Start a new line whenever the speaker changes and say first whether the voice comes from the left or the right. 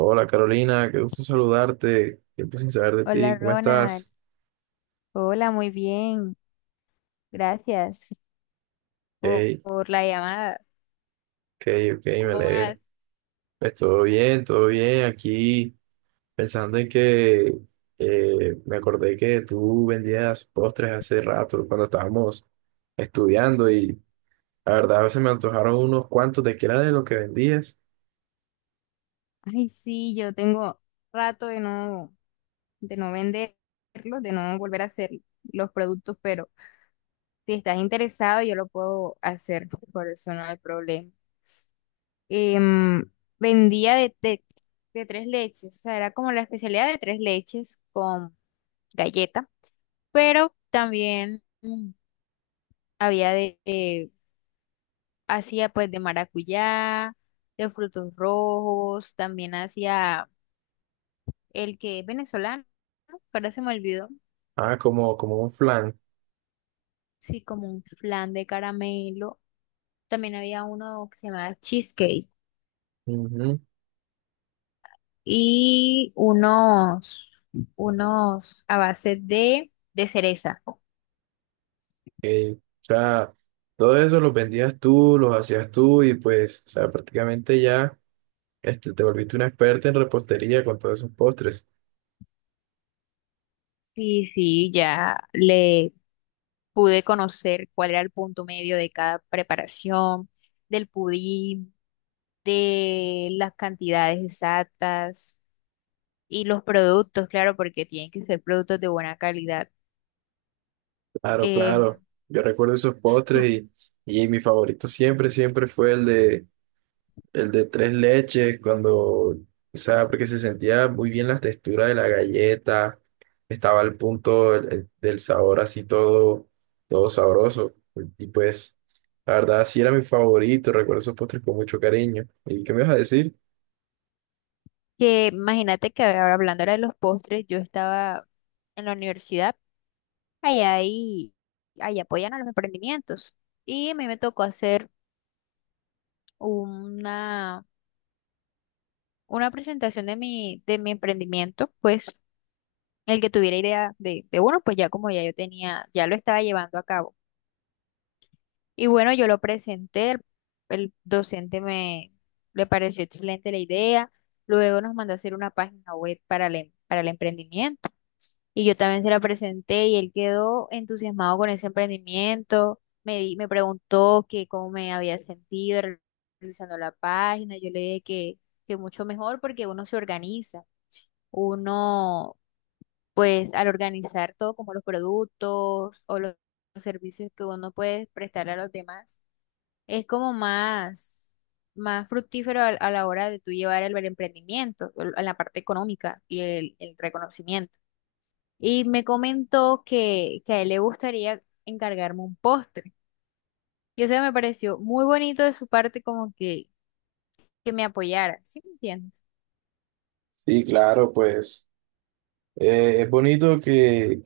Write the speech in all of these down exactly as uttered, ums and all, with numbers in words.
right: Hola Carolina, qué gusto saludarte. Tiempo sin saber de
left: Hola
right: ti, ¿cómo
left: Ronald,
right: estás?
left: hola, muy bien, gracias por,
right: Hey,
left: por la llamada.
right: ok, ok, me
left: ¿Cómo
right: alegra.
left: vas?
right: Pues todo bien, todo bien. Aquí pensando en que eh, me acordé que tú vendías postres hace rato cuando estábamos estudiando y la verdad a veces me antojaron unos cuantos de que era de lo que vendías.
left: Ay, sí, yo tengo rato de no, de no venderlos, de no volver a hacer los productos, pero si estás interesado, yo lo puedo hacer, por eso no hay problema. Em, Vendía de, de, de tres leches, o sea, era como la especialidad de tres leches con galleta, pero también mm, había de, eh, hacía pues de maracuyá, de frutos rojos, también hacía el que es venezolano, ahora se me olvidó.
right: Ah, como, como un flan.
left: Sí, como un flan de caramelo. También había uno que se llamaba cheesecake
right: Ujú,
left: y unos, unos a base de, de cereza.
right: ok. O sea, todo eso los vendías tú, los hacías tú y pues, o sea, prácticamente ya. Este, te volviste una experta en repostería con todos esos postres.
left: Sí, sí, ya le pude conocer cuál era el punto medio de cada preparación, del pudín, de las cantidades exactas. Y los productos, claro, porque tienen que ser productos de buena calidad.
right: Claro,
left: Em,
right: claro. Yo recuerdo esos
left: tú-
right: postres y, y mi favorito siempre, siempre fue el de, el de tres leches, cuando, o sea, porque se sentía muy bien la textura de la galleta, estaba al punto el- el- del sabor así todo, todo sabroso. Y pues, la verdad, sí era mi favorito, recuerdo esos postres con mucho cariño. ¿Y qué me vas a decir?
left: que imagínate que ahora hablando ahora de los postres, yo estaba en la universidad, allá ahí, ahí apoyan a los emprendimientos. Y a mí me tocó hacer una, una presentación de mi, de mi emprendimiento, pues el que tuviera idea de, de uno, pues ya como ya yo tenía, ya lo estaba llevando a cabo. Y bueno, yo lo presenté, el, el docente me le pareció excelente la idea, luego nos mandó a hacer una página web para el, em- para el emprendimiento y yo también se la presenté y él quedó entusiasmado con ese emprendimiento, me, di- me preguntó que cómo me había sentido re- realizando la página. Yo le dije que, que mucho mejor porque uno se organiza, uno pues al organizar todo como los productos o los los servicios que uno puede prestarle a los demás es como más, más fructífero a, a la hora de tú llevar el, el emprendimiento, el- en la parte económica y el, el reconocimiento. Y me comentó que, que a él le gustaría encargarme un postre. Y eso me pareció muy bonito de su parte como que, que me apoyara, ¿sí me entiendes?
right: Sí, claro, pues eh, es bonito que,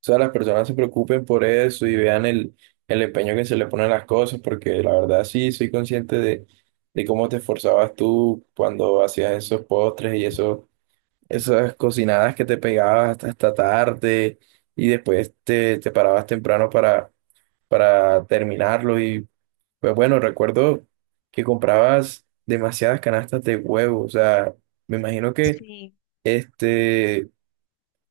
right: o sea, las personas se preocupen por eso y vean el, el empeño que se le ponen las cosas, porque la verdad sí soy consciente de, de cómo te esforzabas tú cuando hacías esos postres y eso, esas cocinadas que te pegabas hasta, hasta tarde y después te, te parabas temprano para, para terminarlo. Y pues bueno, recuerdo que comprabas demasiadas canastas de huevo, o sea, me imagino que
left: Sí.
right: este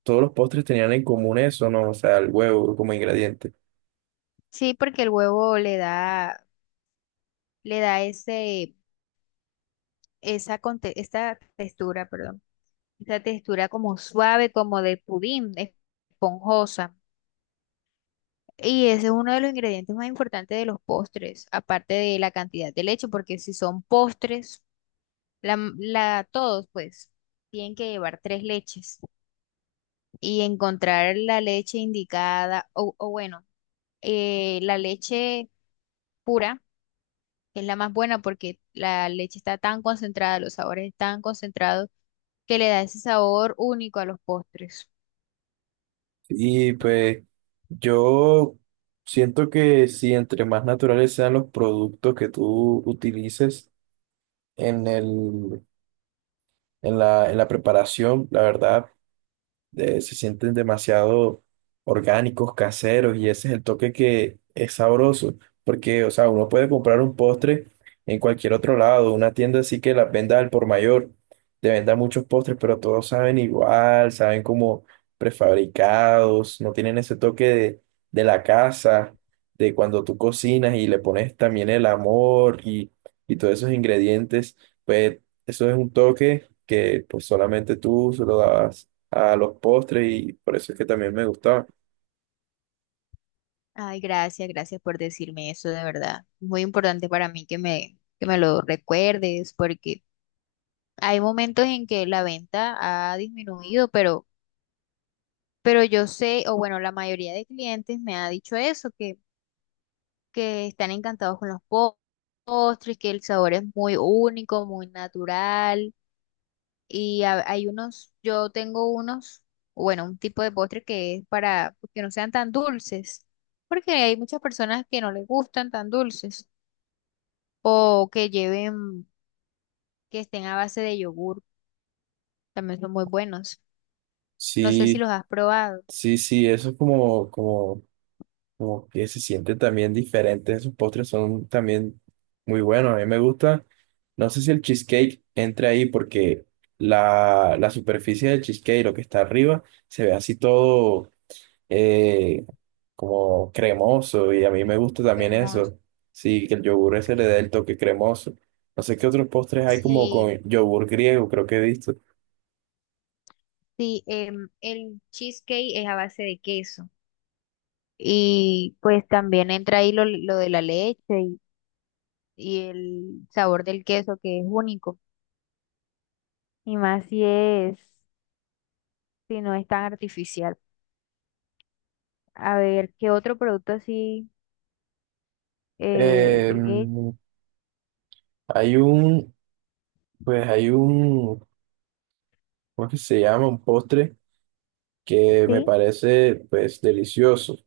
right: todos los postres tenían en común eso, ¿no? O sea, el huevo como ingrediente.
left: Sí, porque el huevo le da, le da ese, esa, conte- esta textura, perdón, esta textura como suave, como de pudín, esponjosa. Y ese es uno de los ingredientes más importantes de los postres, aparte de la cantidad de leche, porque si son postres, la, m- la- todos pues tienen que llevar tres leches y encontrar la leche indicada, o, o bueno, eh, la leche pura, es la más buena porque la leche está tan concentrada, los sabores están concentrados, que le da ese sabor único a los postres.
right: Y pues yo siento que si entre más naturales sean los productos que tú utilices en el, en la, en la preparación, la verdad de- se sienten demasiado orgánicos, caseros, y ese es el toque que es sabroso, porque, o sea, uno puede comprar un postre en cualquier otro lado, una tienda así que las venda al por mayor, te venda muchos postres, pero todos saben igual, saben como prefabricados, no tienen ese toque de, de la casa, de cuando tú cocinas y le pones también el amor y, y todos esos ingredientes, pues eso es un toque que pues solamente tú se lo dabas a los postres y por eso es que también me gustaba.
left: Ay, gracias, gracias por decirme eso, de verdad. Muy importante para mí que me, que me lo recuerdes, porque hay momentos en que la venta ha disminuido, pero, pero yo sé, o bueno, la mayoría de clientes me ha dicho eso, que, que están encantados con los po- postres, que el sabor es muy único, muy natural. Y ha- hay unos, yo tengo unos, bueno, un tipo de postre que es para que no sean tan dulces, porque hay muchas personas que no les gustan tan dulces, o que lleven, que estén a base de yogur, también son muy buenos. No sé si
right: Sí,
left: los has probado.
right: sí, sí, eso es como, como, como que se siente también diferente. Esos postres son también muy buenos. A mí me gusta. No sé si el cheesecake entra ahí porque la, la superficie del cheesecake, lo que está arriba, se ve así todo eh, como cremoso y a mí me gusta también
left: Cremoso.
right: eso. Sí, que el yogur ese le dé el toque cremoso. No sé qué otros postres hay como
left: Sí,
right: con yogur griego, creo que he visto.
left: sí, em, el cheesecake es a base de queso. Y pues también entra ahí lo, lo de la leche y, y el sabor del queso que es único. Y más si es, si no es tan artificial. A ver, ¿qué otro producto así eh,
right: Eh,
left: he hecho?
right: hay un, pues hay un, ¿cómo es que se llama? Un postre que me
left: Sí.
right: parece, pues, delicioso.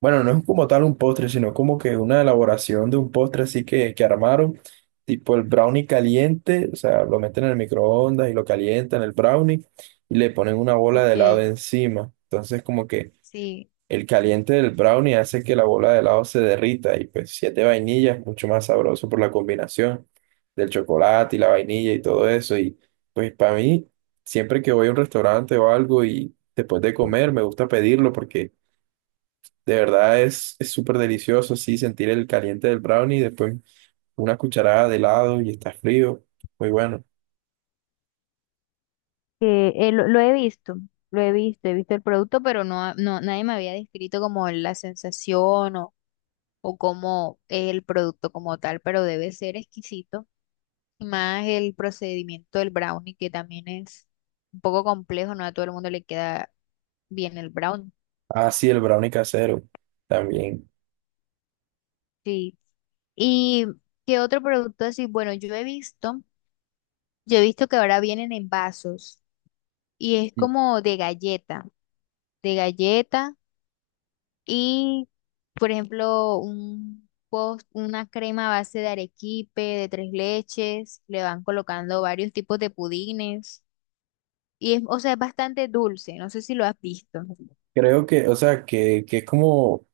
right: Bueno, no es como tal un postre, sino como que una elaboración de un postre así que, que armaron, tipo el brownie caliente, o sea, lo meten en el microondas y lo calientan el brownie y le ponen una bola de helado
left: Ok,
right: encima. Entonces, como que
left: sí,
right: el caliente del brownie hace que la bola de helado se derrita y pues siete vainillas, mucho más sabroso por la combinación del chocolate y la vainilla y todo eso. Y pues para mí, siempre que voy a un restaurante o algo y después de comer, me gusta pedirlo porque de verdad es es súper delicioso, sí, sentir el caliente del brownie y después una cucharada de helado y está frío. Muy bueno.
left: que, eh, lo, lo he visto, lo he visto, he visto el producto, pero no, no, nadie me había descrito como la sensación o o como el producto como tal, pero debe ser exquisito. Y más el procedimiento del brownie, que también es un poco complejo, no a todo el mundo le queda bien el brownie.
right: Ah, sí, el brownie casero también.
left: Sí. ¿Y qué otro producto así? Bueno, yo he visto, yo he visto que ahora vienen en vasos y es
right: Mm.
left: como de galleta, de galleta y, por ejemplo, un post una crema a base de arequipe, de tres leches, le van colocando varios tipos de pudines. Y es, o sea, es bastante dulce, no sé si lo has visto.
right: Creo que, o sea, que, que es como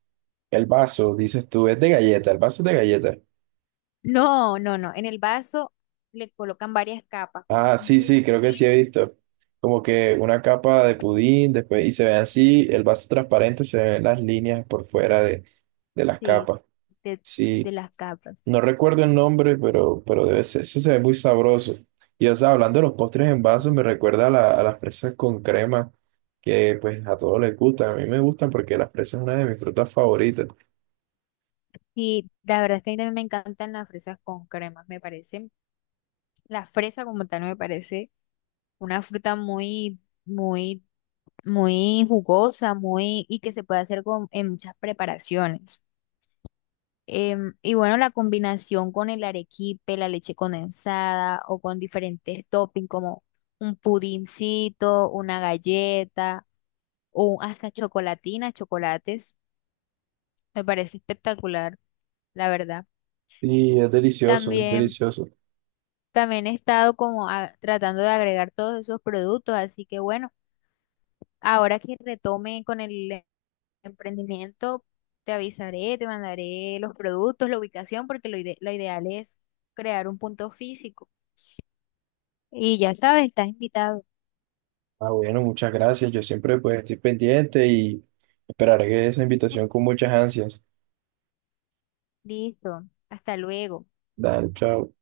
right: el vaso, dices tú, es de galleta, el vaso es de galleta.
left: No, no, no. En el vaso le colocan varias capas, como
right: Ah,
left: un
right: sí, sí, creo que sí
left: pudín,
right: he visto. Como que una capa de pudín, después, y se ve así, el vaso transparente, se ven las líneas por fuera de, de las
left: sí,
right: capas.
left: de, de
right: Sí,
left: las capas.
right: no recuerdo el nombre, pero, pero debe ser, eso se ve muy sabroso. Y o sea, hablando de los postres en vaso, me recuerda a, la- a las fresas con crema, que pues a todos les gustan, a mí me gustan porque las fresas es una de mis frutas favoritas.
left: Y la verdad es que a mí también me encantan las fresas con cremas, me parecen. La fresa como tal me parece una fruta muy, muy, muy jugosa, muy, y que se puede hacer con, en muchas preparaciones. Em, y bueno, la combinación con el arequipe, la leche condensada o con diferentes toppings como un pudincito, una galleta o hasta chocolatina, chocolates, me parece espectacular, la verdad.
right: Y es delicioso, es
left: También,
right: delicioso.
left: también he estado como a- tratando de agregar todos esos productos, así que bueno, ahora que retome con el em- emprendimiento, te avisaré, te mandaré los productos, la ubicación, porque lo ide- lo ideal es crear un punto físico. Y ya sabes, estás invitado.
right: Ah, bueno, muchas gracias. Yo siempre pues estoy pendiente y esperaré esa invitación con muchas ansias.
left: Listo. Hasta luego.
right: Dale, chao.